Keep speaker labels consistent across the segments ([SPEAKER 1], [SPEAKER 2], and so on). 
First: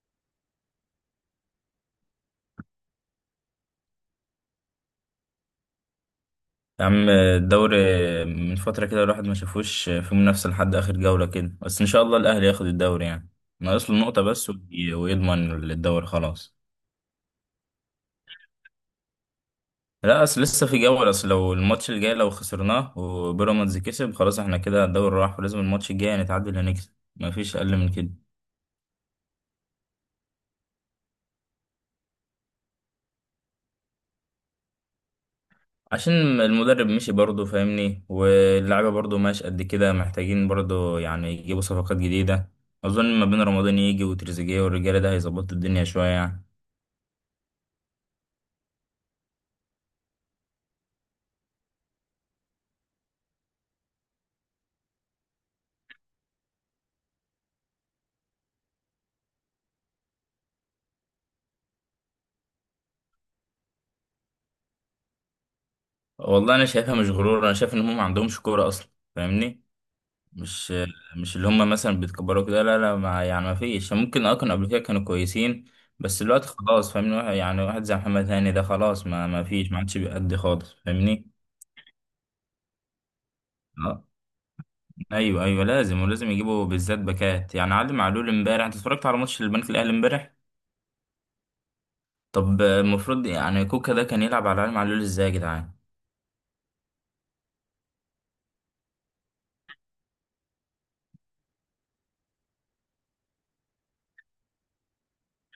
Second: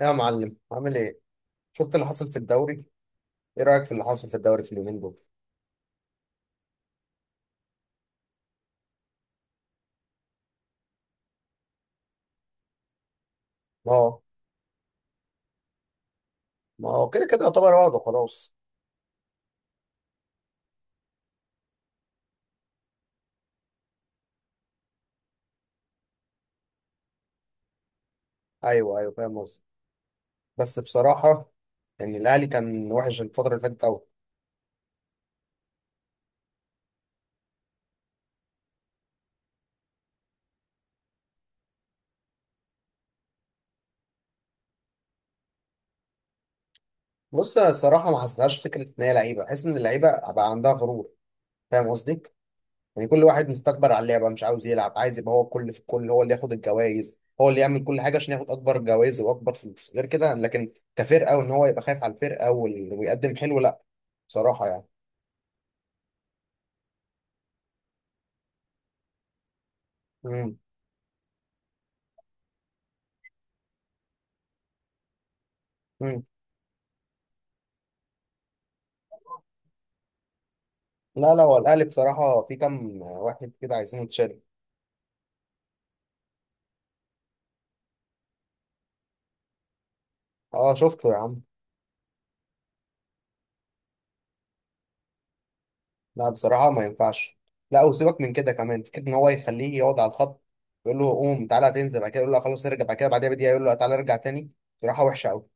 [SPEAKER 1] يا معلم، عامل ايه؟ شفت اللي حصل في الدوري؟ ايه رأيك في اللي حصل في الدوري في اليومين دول؟
[SPEAKER 2] يا عم الدوري، من فترة كده الواحد ما شافوش في منافسة لحد آخر جولة كده. بس إن شاء الله الأهلي ياخد الدوري يعني. ناقص
[SPEAKER 1] ما
[SPEAKER 2] له
[SPEAKER 1] هو
[SPEAKER 2] نقطة بس ويضمن الدوري خلاص.
[SPEAKER 1] ما هو كده كده يعتبر وضعه خلاص.
[SPEAKER 2] لا، أصل لسه في جولة. أصل لو الماتش الجاي لو خسرناه وبيراميدز كسب، خلاص إحنا كده الدوري راح. ولازم الماتش الجاي نتعادل، هنكسب، مفيش أقل من كده.
[SPEAKER 1] ايوه ايوه، فاهم قصدي. بس بصراحة يعني الاهلي كان وحش الفترة اللي فاتت قوي.
[SPEAKER 2] عشان المدرب مشي برضه، فاهمني، واللعيبة برضه ماشي قد كده، محتاجين برضه يعني يجيبوا صفقات جديدة. أظن ما بين رمضان يجي وتريزيجيه والرجالة، ده هيظبط الدنيا شوية يعني.
[SPEAKER 1] بص، أنا الصراحة ما حسيتهاش فكرة ان هي لعيبة، بحس ان اللعيبة بقى عندها غرور. فاهم قصدي؟ يعني كل واحد مستكبر على اللعبة، مش عاوز يلعب، عايز يبقى هو الكل في الكل، هو اللي ياخد الجوائز، هو اللي يعمل كل حاجة عشان ياخد أكبر جوائز وأكبر فلوس، غير كده. لكن كفرقة، وإن هو يبقى خايف على الفرقة ويقدم حلو، لأ. بصراحة يعني.
[SPEAKER 2] والله انا شايفها مش غرور، انا شايف ان هم ما عندهمش كوره اصلا، فاهمني.
[SPEAKER 1] مم.
[SPEAKER 2] مش مش اللي هم مثلا بيتكبروا كده، لا لا، ما يعني ما فيش يعني. ممكن كانوا قبل كده كانوا كويسين،
[SPEAKER 1] مم.
[SPEAKER 2] بس دلوقتي خلاص. فاهمني، يعني واحد زي محمد هاني ده خلاص، ما فيش، ما عادش بيأدي خالص، فاهمني.
[SPEAKER 1] لا لا، هو الاهلي بصراحه في كام واحد كده عايزين
[SPEAKER 2] اه،
[SPEAKER 1] يتشال.
[SPEAKER 2] ايوه ايوه، لازم ولازم يجيبوا بالذات باكات، يعني علي معلول. امبارح انت اتفرجت على ماتش البنك الاهلي امبارح؟
[SPEAKER 1] اه، شفته يا عم.
[SPEAKER 2] طب المفروض يعني كوكا ده كان يلعب على علي معلول؟ ازاي يا جدعان!
[SPEAKER 1] لا بصراحه ما ينفعش. لا وسيبك من كده، كمان فكره ان هو يخليه يقعد على الخط، يقول له قوم تعالى تنزل، بعد كده يقول له خلاص ارجع، بعد كده بعدها بدقيقه يقول له تعالى ارجع تاني. بصراحه وحشه قوي.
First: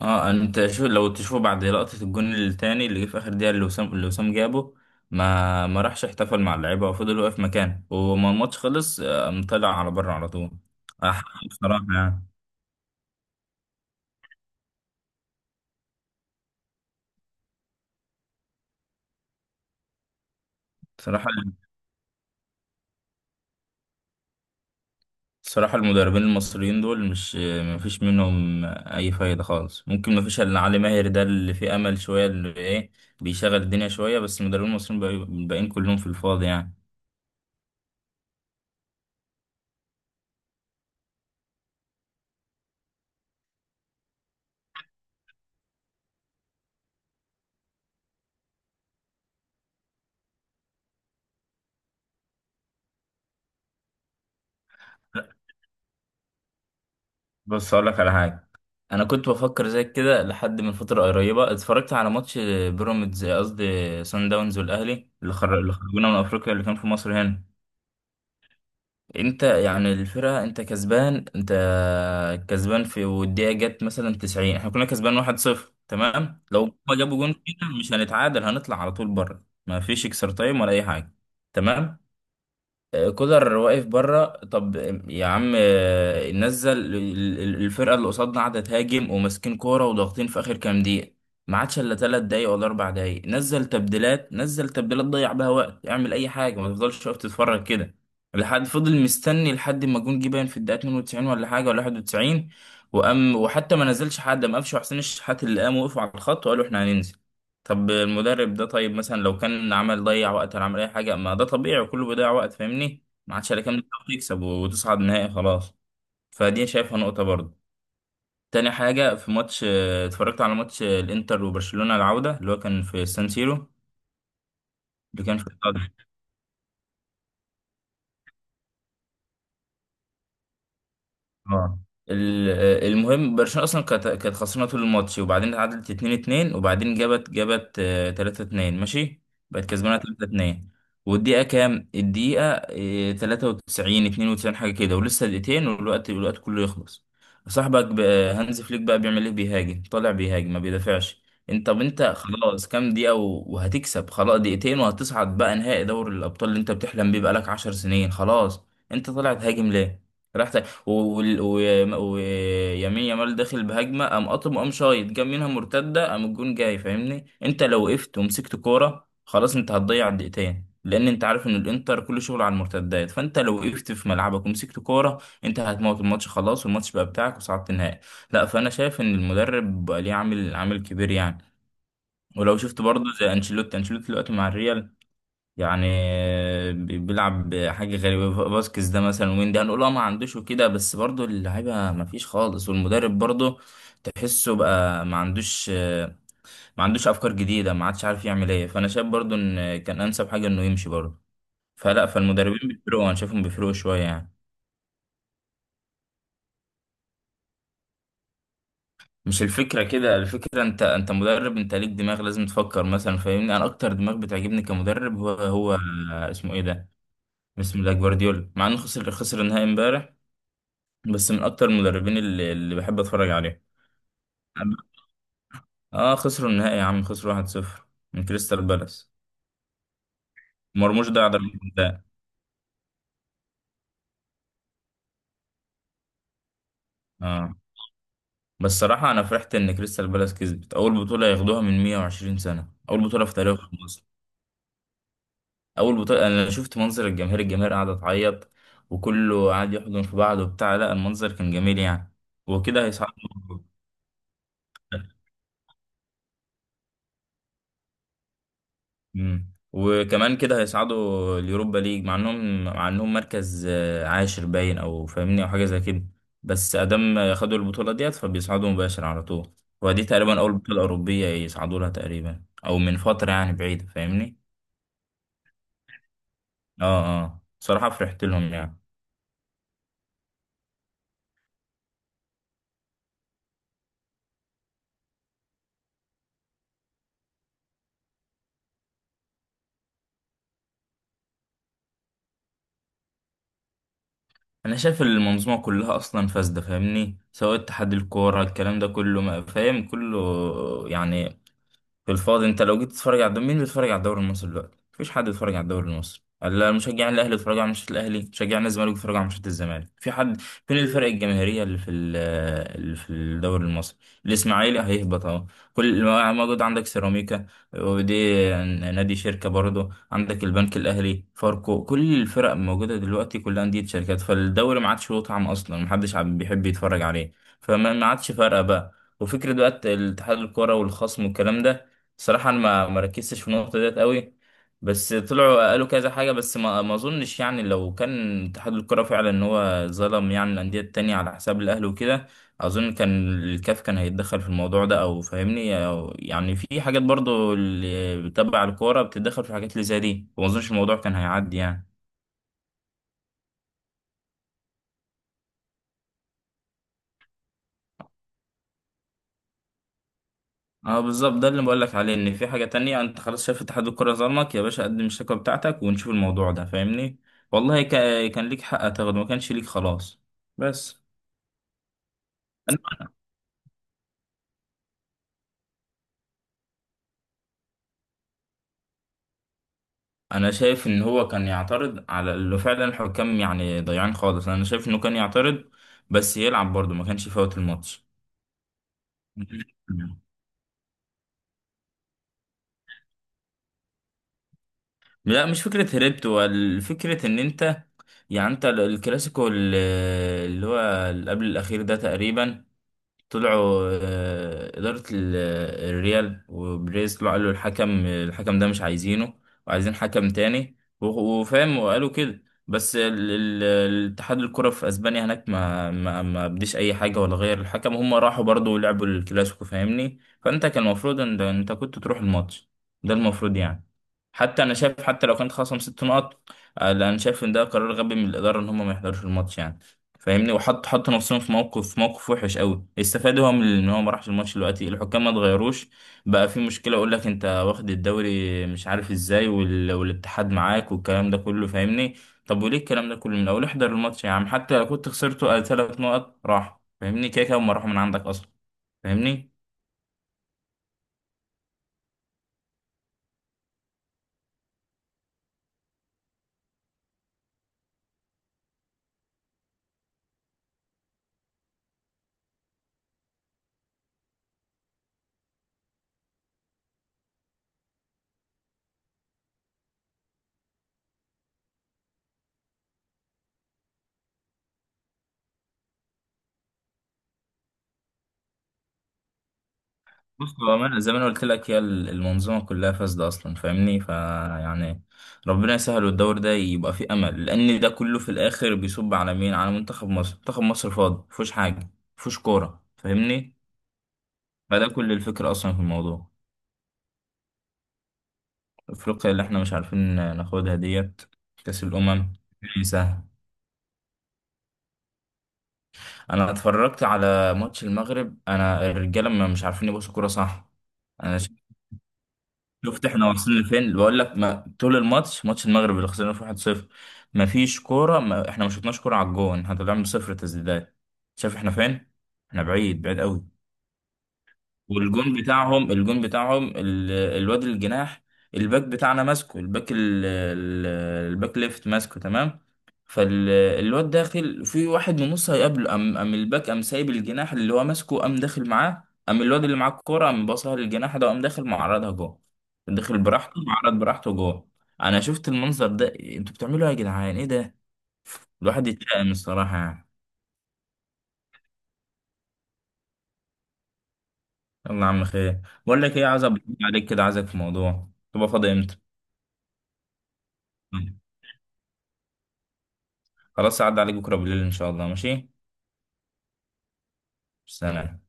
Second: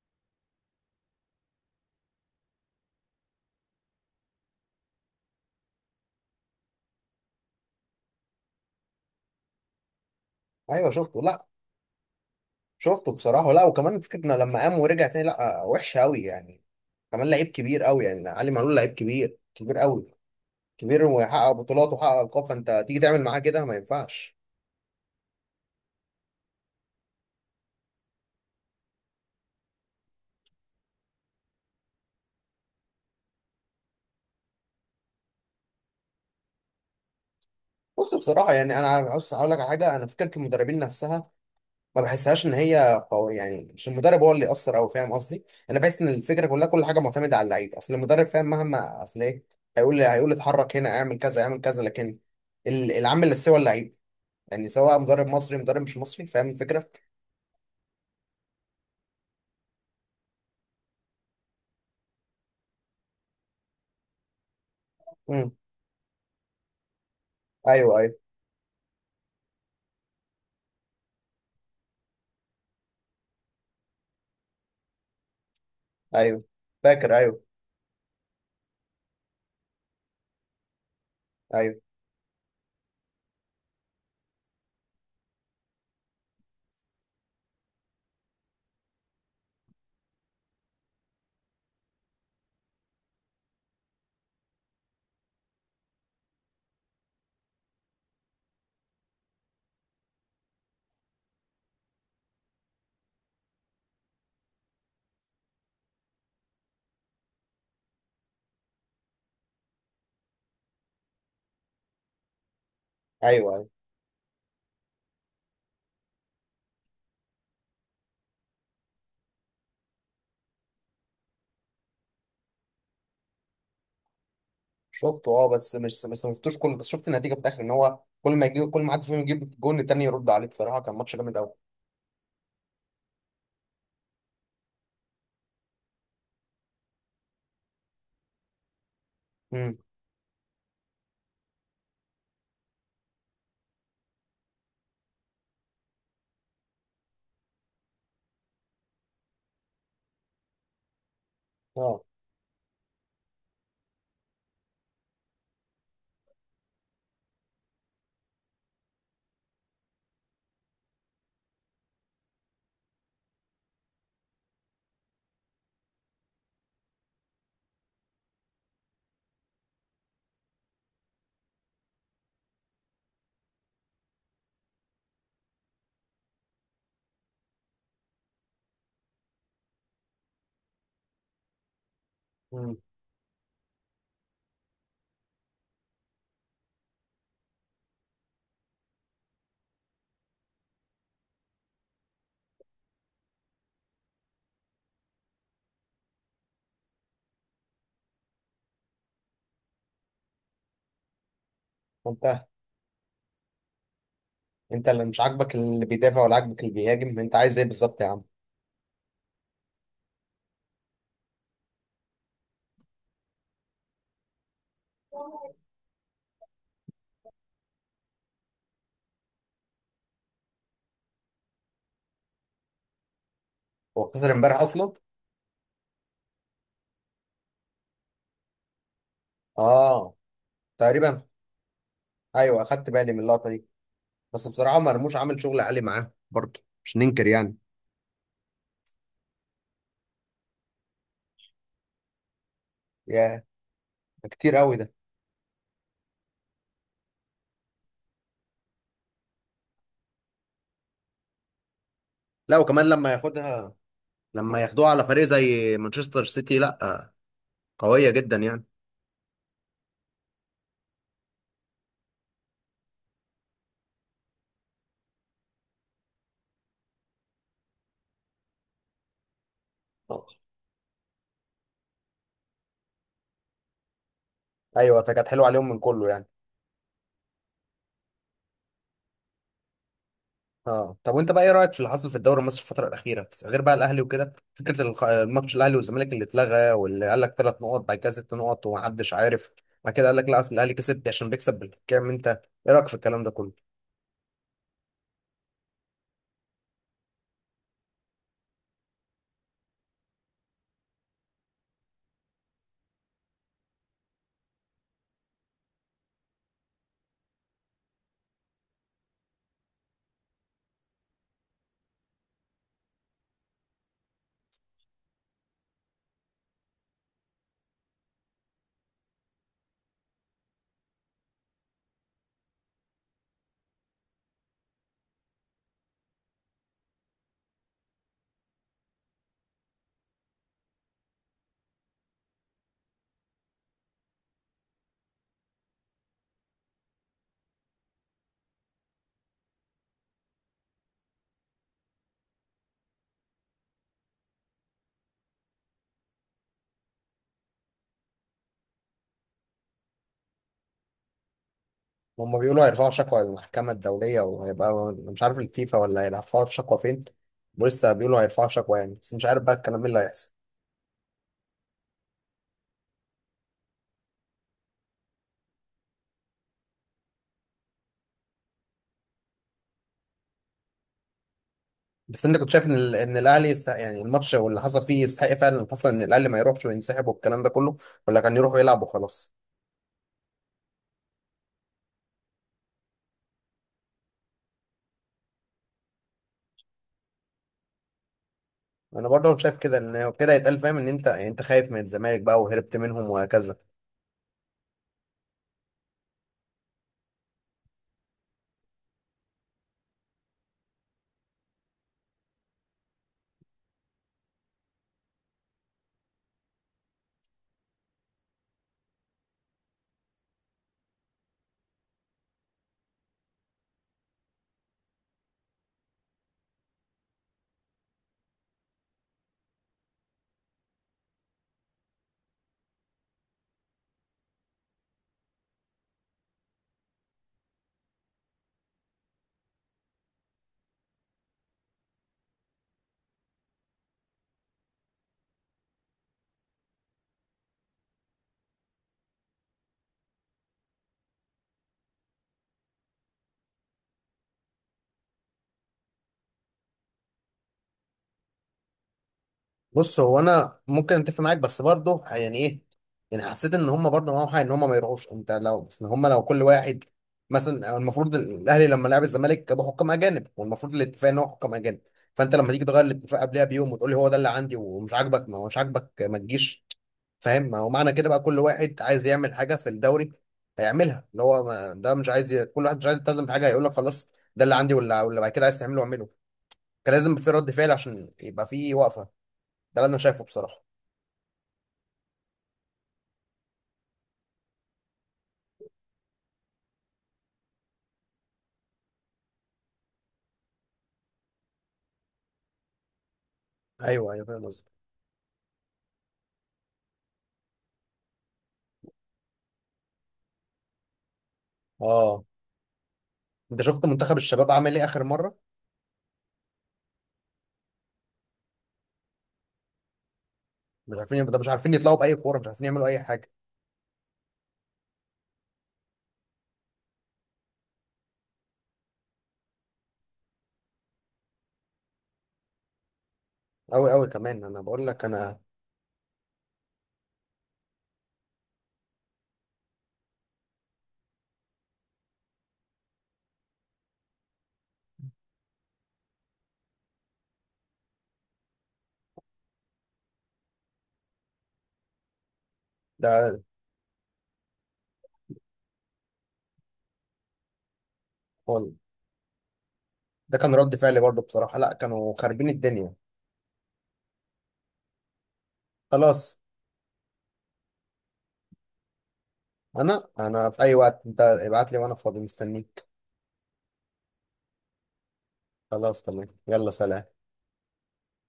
[SPEAKER 2] اه، انت شو لو تشوف بعد لقطة الجون التاني اللي جه في اخر دقيقة، اللي وسام جابه، ما راحش احتفل مع اللعيبة وفضل واقف مكانه. وما الماتش خلص قام طلع على بره على طول.
[SPEAKER 1] ايوه شفته.
[SPEAKER 2] حق
[SPEAKER 1] لا،
[SPEAKER 2] بصراحة يعني.
[SPEAKER 1] شفته بصراحه. لا وكمان فكره انه لما قام ورجع تاني، لا وحشه قوي يعني. كمان لعيب كبير قوي يعني، علي معلول لعيب كبير كبير قوي، كبير
[SPEAKER 2] بصراحة
[SPEAKER 1] ويحقق بطولات وحقق القاب، فانت تيجي تعمل معاه كده ما ينفعش.
[SPEAKER 2] بصراحة المدربين المصريين دول مش، ما فيش منهم أي فايدة خالص. ممكن ما فيش إلا علي ماهر، ده اللي فيه أمل شوية، اللي إيه، بيشغل الدنيا شوية. بس المدربين المصريين الباقيين كلهم في الفاضي يعني.
[SPEAKER 1] بص بصراحة يعني أنا عاوز أقول لك على حاجة. أنا فكرة المدربين نفسها ما بحسهاش إن هي قوية يعني، مش المدرب هو اللي يأثر. أو فاهم قصدي؟ أنا بحس إن الفكرة كلها، كل حاجة معتمدة على اللعيب. أصل المدرب فاهم، مهما أصل إيه، هيقول لي اتحرك هنا، اعمل كذا اعمل كذا، لكن العامل اللي هو اللعيب. يعني سواء مدرب مصري مدرب مش مصري، فاهم الفكرة؟
[SPEAKER 2] بس أقول لك على حاجة، انا كنت بفكر زي كده لحد من فتره قريبه اتفرجت على ماتش بيراميدز، قصدي سان داونز والاهلي،
[SPEAKER 1] امم.
[SPEAKER 2] اللي خرجونا من افريقيا، اللي كان في مصر هنا.
[SPEAKER 1] أيوه أيوه.
[SPEAKER 2] انت يعني الفرقه انت كسبان في، والدقيقه جت مثلا 90، احنا كنا كسبان 1-0. تمام.
[SPEAKER 1] أيوه،
[SPEAKER 2] لو هما
[SPEAKER 1] فاكر.
[SPEAKER 2] جابوا جون
[SPEAKER 1] أيوه.
[SPEAKER 2] فينا مش هنتعادل، هنطلع على طول بره، ما فيش اكسترا تايم ولا اي حاجه.
[SPEAKER 1] أيوه
[SPEAKER 2] تمام. كولر واقف بره. طب يا عم، الفرقه اللي قصادنا قاعده تهاجم وماسكين كوره وضاغطين في اخر كام دقيقه، ما عادش الا 3 دقايق ولا 4 دقايق. نزل تبديلات، ضيع بها وقت، اعمل اي حاجه، ما تفضلش واقف تتفرج كده لحد فضل مستني لحد ما جون جه، باين في الدقيقه 92 ولا حاجه ولا 91، وقام وحتى ما نزلش حد. قام قفشه حسين الشحات اللي قام وقفوا على الخط وقالوا احنا هننزل. طب المدرب ده طيب، مثلا لو كان عمل ضيع وقت ولا عمل اي حاجه، ما ده طبيعي وكله بيضيع وقت، فاهمني. ما
[SPEAKER 1] أيوه
[SPEAKER 2] عادش الا
[SPEAKER 1] أيوه
[SPEAKER 2] كام دقيقه، تكسب وتصعد نهائي خلاص. فدي شايفها نقطه برضه. تاني حاجه، في ماتش اتفرجت على ماتش الانتر وبرشلونه، العوده اللي هو كان في سان سيرو. اللي
[SPEAKER 1] شفته.
[SPEAKER 2] كان في
[SPEAKER 1] أه بس مش بس ما شفتوش كله، بس شفت النتيجة في الآخر، إن هو كل ما يجيب كل ما حد فيهم يجيب جون التاني يرد عليه. بصراحة كان ماتش جامد أوي.
[SPEAKER 2] اه ال- المهم برشلونة اصلا كانت خسرانة طول الماتش، وبعدين اتعادلت 2-2، وبعدين جابت 3-2. ماشي، بقت
[SPEAKER 1] امم.
[SPEAKER 2] كسبانة 3-2. والدقيقة كام؟ الدقيقة 93، 92، حاجة كده، ولسه دقيقتين والوقت كله يخلص. هانز فليك بقى بيعمل ايه؟ بيهاجم، طالع بيهاجم، ما بيدافعش. انت طب
[SPEAKER 1] اه.
[SPEAKER 2] انت خلاص كام دقيقة وهتكسب خلاص، دقيقتين وهتصعد بقى نهائي دوري الأبطال اللي انت بتحلم بيه بقالك 10 سنين خلاص. انت طالع تهاجم ليه؟ راح ويمين ويمين، يامال داخل بهجمه، قام قاطم، قام شايط، جاب منها مرتده، قام الجون جاي، فاهمني. انت لو وقفت ومسكت كوره خلاص، انت هتضيع الدقيقتين، لان انت عارف ان الانتر كل شغل على المرتدات. فانت لو وقفت في ملعبك ومسكت كوره، انت هتموت الماتش خلاص، والماتش بقى بتاعك وصعدت النهائي. لا، فانا شايف ان المدرب بقى ليه عامل كبير يعني. ولو
[SPEAKER 1] مم.
[SPEAKER 2] شفت برضه زي انشيلوتي دلوقتي مع الريال، يعني بيلعب حاجة غريبة. باسكس ده مثلا، وين ده، هنقول ما عندوش وكده، بس برضو اللعيبة ما فيش خالص، والمدرب برضو تحسه بقى ما عندوش أفكار جديدة، ما عادش عارف يعمل ايه. فأنا شايف برضو إن كان أنسب حاجة إنه يمشي برضو. فلا،
[SPEAKER 1] منتهى.
[SPEAKER 2] فالمدربين بيفرقوا، أنا شايفهم بيفرقوا شوية يعني.
[SPEAKER 1] انت اللي مش عاجبك اللي بيدافع ولا عاجبك اللي بيهاجم؟ انت عايز ايه بالظبط يا عم؟
[SPEAKER 2] مش الفكرة كده، الفكرة أنت مدرب، أنت ليك دماغ، لازم تفكر مثلا، فاهمني. أنا أكتر دماغ بتعجبني كمدرب هو اسمه ايه ده، اسمه ده جوارديولا، مع إنه خسر النهائي امبارح، بس من اكتر المدربين اللي بحب اتفرج عليهم.
[SPEAKER 1] هو خسر امبارح اصلا؟
[SPEAKER 2] اه، خسروا النهائي يا عم، خسروا 1-0 من كريستال بالاس.
[SPEAKER 1] اه.
[SPEAKER 2] مرموش
[SPEAKER 1] تقريبا.
[SPEAKER 2] ضيع ضربة جزاء.
[SPEAKER 1] ايوه، اخدت بالي من اللقطه دي. بس بصراحه مرموش عامل شغل عالي معاه برضه، مش ننكر
[SPEAKER 2] اه،
[SPEAKER 1] يعني.
[SPEAKER 2] بس صراحة انا فرحت ان كريستال بالاس كسبت اول بطولة ياخدوها من 120 سنة، اول بطولة في
[SPEAKER 1] يا،
[SPEAKER 2] تاريخ مصر،
[SPEAKER 1] ده كتير قوي ده.
[SPEAKER 2] اول بطولة. انا شفت منظر الجماهير قاعدة تعيط، وكله قاعد يحضن في بعض وبتاع. لا، المنظر كان جميل يعني.
[SPEAKER 1] لا
[SPEAKER 2] وكده
[SPEAKER 1] وكمان لما
[SPEAKER 2] هيصعدوا.
[SPEAKER 1] ياخدها، لما ياخدوها على فريق زي مانشستر سيتي، لا قويه جدا يعني.
[SPEAKER 2] مم. وكمان كده هيصعدوا اليوروبا ليج، مع انهم مركز عاشر باين، او فاهمني او حاجه زي كده. بس ادام خدوا البطوله ديت فبيصعدوا مباشر على طول. ودي تقريبا
[SPEAKER 1] آه.
[SPEAKER 2] اول بطوله اوروبيه يصعدوا لها، تقريبا او من فتره يعني بعيده، فاهمني.
[SPEAKER 1] ايوه، فكانت حلوه عليهم من كله يعني.
[SPEAKER 2] اه اه، صراحه فرحت لهم يعني.
[SPEAKER 1] اه طب، وانت بقى ايه رايك في اللي حصل في الدوري المصري الفتره الاخيره، غير بقى الاهلي وكده، فكره الماتش الاهلي والزمالك اللي اتلغى، واللي قال لك ثلاث نقط بعد كده ست نقط ومحدش عارف، بعد كده قال لك لا اصل الاهلي كسب عشان بيكسب بالحكام؟ انت ايه رايك في الكلام ده كله؟
[SPEAKER 2] انا شايف المنظومه كلها اصلا فاسده، فاهمني، سواء اتحاد الكوره، الكلام ده كله فاهم كله يعني. في الفاضي. انت لو جيت تتفرج على الدوري، مين بيتفرج على الدوري المصري دلوقتي؟ مفيش حد بيتفرج على الدوري المصري. لا، مشجعين الاهلي بيتفرجوا على ماتشات الاهلي، مشجعين الزمالك بيتفرجوا على ماتشات الزمالك. في حد؟ فين الفرق الجماهيريه اللي في الدوري المصري؟ الاسماعيلي هيهبط اهو. كل ما- موجود عندك سيراميكا، ودي نادي شركه برضه، عندك البنك الاهلي، فاركو، كل الفرق موجوده دلوقتي كلها انديه شركات. فالدوري ما عادش له طعم اصلا، محدش بيحب يتفرج عليه. فما ما عادش فارقه بقى. وفكرة بقى الاتحاد الكرة والخصم والكلام ده، صراحة أنا ما ركزتش في النقطة ديت قوي. بس طلعوا قالوا كذا حاجة، بس ما أظنش، يعني لو كان اتحاد الكرة فعلا إن هو ظلم يعني الأندية التانية على حساب الأهلي وكده، أظن كان الكاف كان هيتدخل في الموضوع ده، أو فاهمني، أو يعني في حاجات برضو اللي تبع الكورة بتتدخل في حاجات اللي زي دي، وما أظنش الموضوع كان هيعدي يعني.
[SPEAKER 1] هم بيقولوا هيرفعوا شكوى للمحكمه الدوليه وهيبقى مش عارف الفيفا، ولا هيرفعوا شكوى فين، ولسه بيقولوا هيرفعوا شكوى يعني. بس مش عارف بقى الكلام ايه اللي هيحصل.
[SPEAKER 2] اه، بالظبط، ده اللي بقولك عليه، ان في حاجة تانية. انت خلاص شايف اتحاد الكرة ظلمك يا باشا، قدم الشكوى بتاعتك ونشوف الموضوع ده، فاهمني. والله كان ليك حق تاخده، ما كانش ليك خلاص، بس.
[SPEAKER 1] بس انت كنت شايف ان ان الاهلي يستحق يعني الماتش واللي حصل فيه، يستحق فعلا اللي حصل ان الاهلي ما يروحش وينسحب والكلام ده كله، ولا كان يروح ويلعب وخلاص؟
[SPEAKER 2] انا شايف ان هو كان يعترض على اللي فعلا الحكام يعني ضيعان خالص، انا شايف انه كان يعترض، بس يلعب برضه ما كانش يفوت الماتش.
[SPEAKER 1] انا برضه شايف كده، ان كده يتقال فاهم، ان انت يعني انت خايف من الزمالك بقى وهربت منهم وهكذا.
[SPEAKER 2] لا مش فكرة هربت، هو الفكرة ان انت، يعني انت الكلاسيكو اللي هو اللي قبل الاخير ده تقريبا، طلعوا إدارة الريال وبريز، طلعوا قالوا الحكم ده مش عايزينه، وعايزين حكم تاني، وفاهم، وقالوا كده بس. الاتحاد الكرة في أسبانيا هناك ما بديش أي حاجة ولا غير الحكم، هم راحوا برضو لعبوا الكلاسيكو، فاهمني. فأنت كان المفروض أنت كنت تروح الماتش، ده المفروض يعني. حتى أنا شايف، حتى لو كانت خصم 6 نقط، لا، أنا شايف إن ده قرار غبي من الإدارة إن هم ما يحضروش الماتش يعني، فاهمني. وحط، حط نفسهم في موقف وحش قوي. استفاد هو من ان هو ما راحش الماتش، دلوقتي الحكام ما اتغيروش، بقى في مشكله، يقول لك انت واخد الدوري مش عارف ازاي، والاتحاد معاك والكلام ده كله، فاهمني. طب وليه الكلام ده كله؟ من اول احضر الماتش يا عم، حتى لو كنت خسرته 3 نقط راح، فاهمني، كده كده هم راحوا من عندك اصلا، فاهمني.
[SPEAKER 1] بص هو انا ممكن اتفق معاك، بس برضه يعني ايه، يعني حسيت ان هم برضه معاهم حق ان هم ما يروحوش. انت لو ان هم لو كل واحد، مثلا المفروض الاهلي لما لعب الزمالك جابوا حكام اجانب، والمفروض الاتفاق ان هو حكام اجانب. فانت لما تيجي تغير الاتفاق قبلها بيوم وتقول لي هو ده اللي عندي ومش عاجبك، ما هو مش عاجبك ما تجيش. فاهم؟ ما هو معنى كده بقى كل واحد عايز يعمل حاجه في الدوري هيعملها، اللي هو ما ده مش عايز كل واحد مش عايز يلتزم بحاجه، هيقول لك خلاص ده اللي عندي، واللي بعد كده عايز تعمله اعمله. كان لازم في رد فعل عشان يبقى في وقفه. ده اللي انا شايفه
[SPEAKER 2] بص،
[SPEAKER 1] بصراحه.
[SPEAKER 2] بأمانة زي ما أنا قلت لك، هي المنظومة كلها فاسدة أصلا، فاهمني فيعني. ربنا يسهل والدور ده يبقى فيه أمل، لأن ده كله في الآخر بيصب على مين؟ على منتخب مصر. منتخب مصر فاضي، مفيهوش حاجة، مفيهوش كورة، فاهمني.
[SPEAKER 1] ايوه ايوه، فاهم قصدك.
[SPEAKER 2] فده كل الفكرة أصلا في الموضوع. أفريقيا اللي إحنا مش عارفين ناخدها ديت، كأس
[SPEAKER 1] اه
[SPEAKER 2] الأمم، مش سهل.
[SPEAKER 1] انت شفت منتخب الشباب عمل ايه اخر مره؟
[SPEAKER 2] أنا اتفرجت على ماتش المغرب، أنا الرجالة ما مش عارفين يبصوا كورة صح.
[SPEAKER 1] مش عارفين، ده
[SPEAKER 2] أنا
[SPEAKER 1] مش عارفين يطلعوا باي كوره، مش عارفين يعملوا اي
[SPEAKER 2] شفت احنا
[SPEAKER 1] حاجه.
[SPEAKER 2] واصلين لفين، اللي بقول لك، ما طول الماتش، ماتش المغرب اللي خسرنا فيه 1-0، ما فيش كوره، ما احنا ما شفناش كوره على الجون، احنا طلعنا بصفر تسديدات. شايف احنا فين؟ احنا بعيد، بعيد قوي.
[SPEAKER 1] قوي قوي، كمان انا بقول لك انا.
[SPEAKER 2] والجون بتاعهم الواد الجناح، الباك بتاعنا ماسكه، الباك ال- الباك ليفت ماسكه تمام. فالواد داخل في واحد من نص هيقابله، قام الباك قام سايب الجناح اللي هو ماسكه، قام داخل معاه، قام الواد اللي معاه الكوره قام باصها للجناح ده، قام داخل معرضها جوه، داخل
[SPEAKER 1] ده
[SPEAKER 2] براحته، معرض براحته جوه. انا شفت المنظر ده، انتوا بتعملوا ايه يا جدعان؟ ايه ده،
[SPEAKER 1] هو
[SPEAKER 2] الواحد يترقم الصراحه يعني.
[SPEAKER 1] ده كان رد فعلي برضه بصراحه، لا كانوا خاربين الدنيا.
[SPEAKER 2] يلا يا عم، خير. بقول لك ايه،
[SPEAKER 1] خلاص.
[SPEAKER 2] عايز أبقى عليك كده، عايزك في موضوع تبقى فاضي.
[SPEAKER 1] انا في اي وقت
[SPEAKER 2] امتى؟
[SPEAKER 1] انت ابعت لي وانا فاضي مستنيك.
[SPEAKER 2] خلاص عدى عليك بكرة بالليل إن شاء الله، ماشي.
[SPEAKER 1] خلاص تمام، يلا سلام.
[SPEAKER 2] سلام.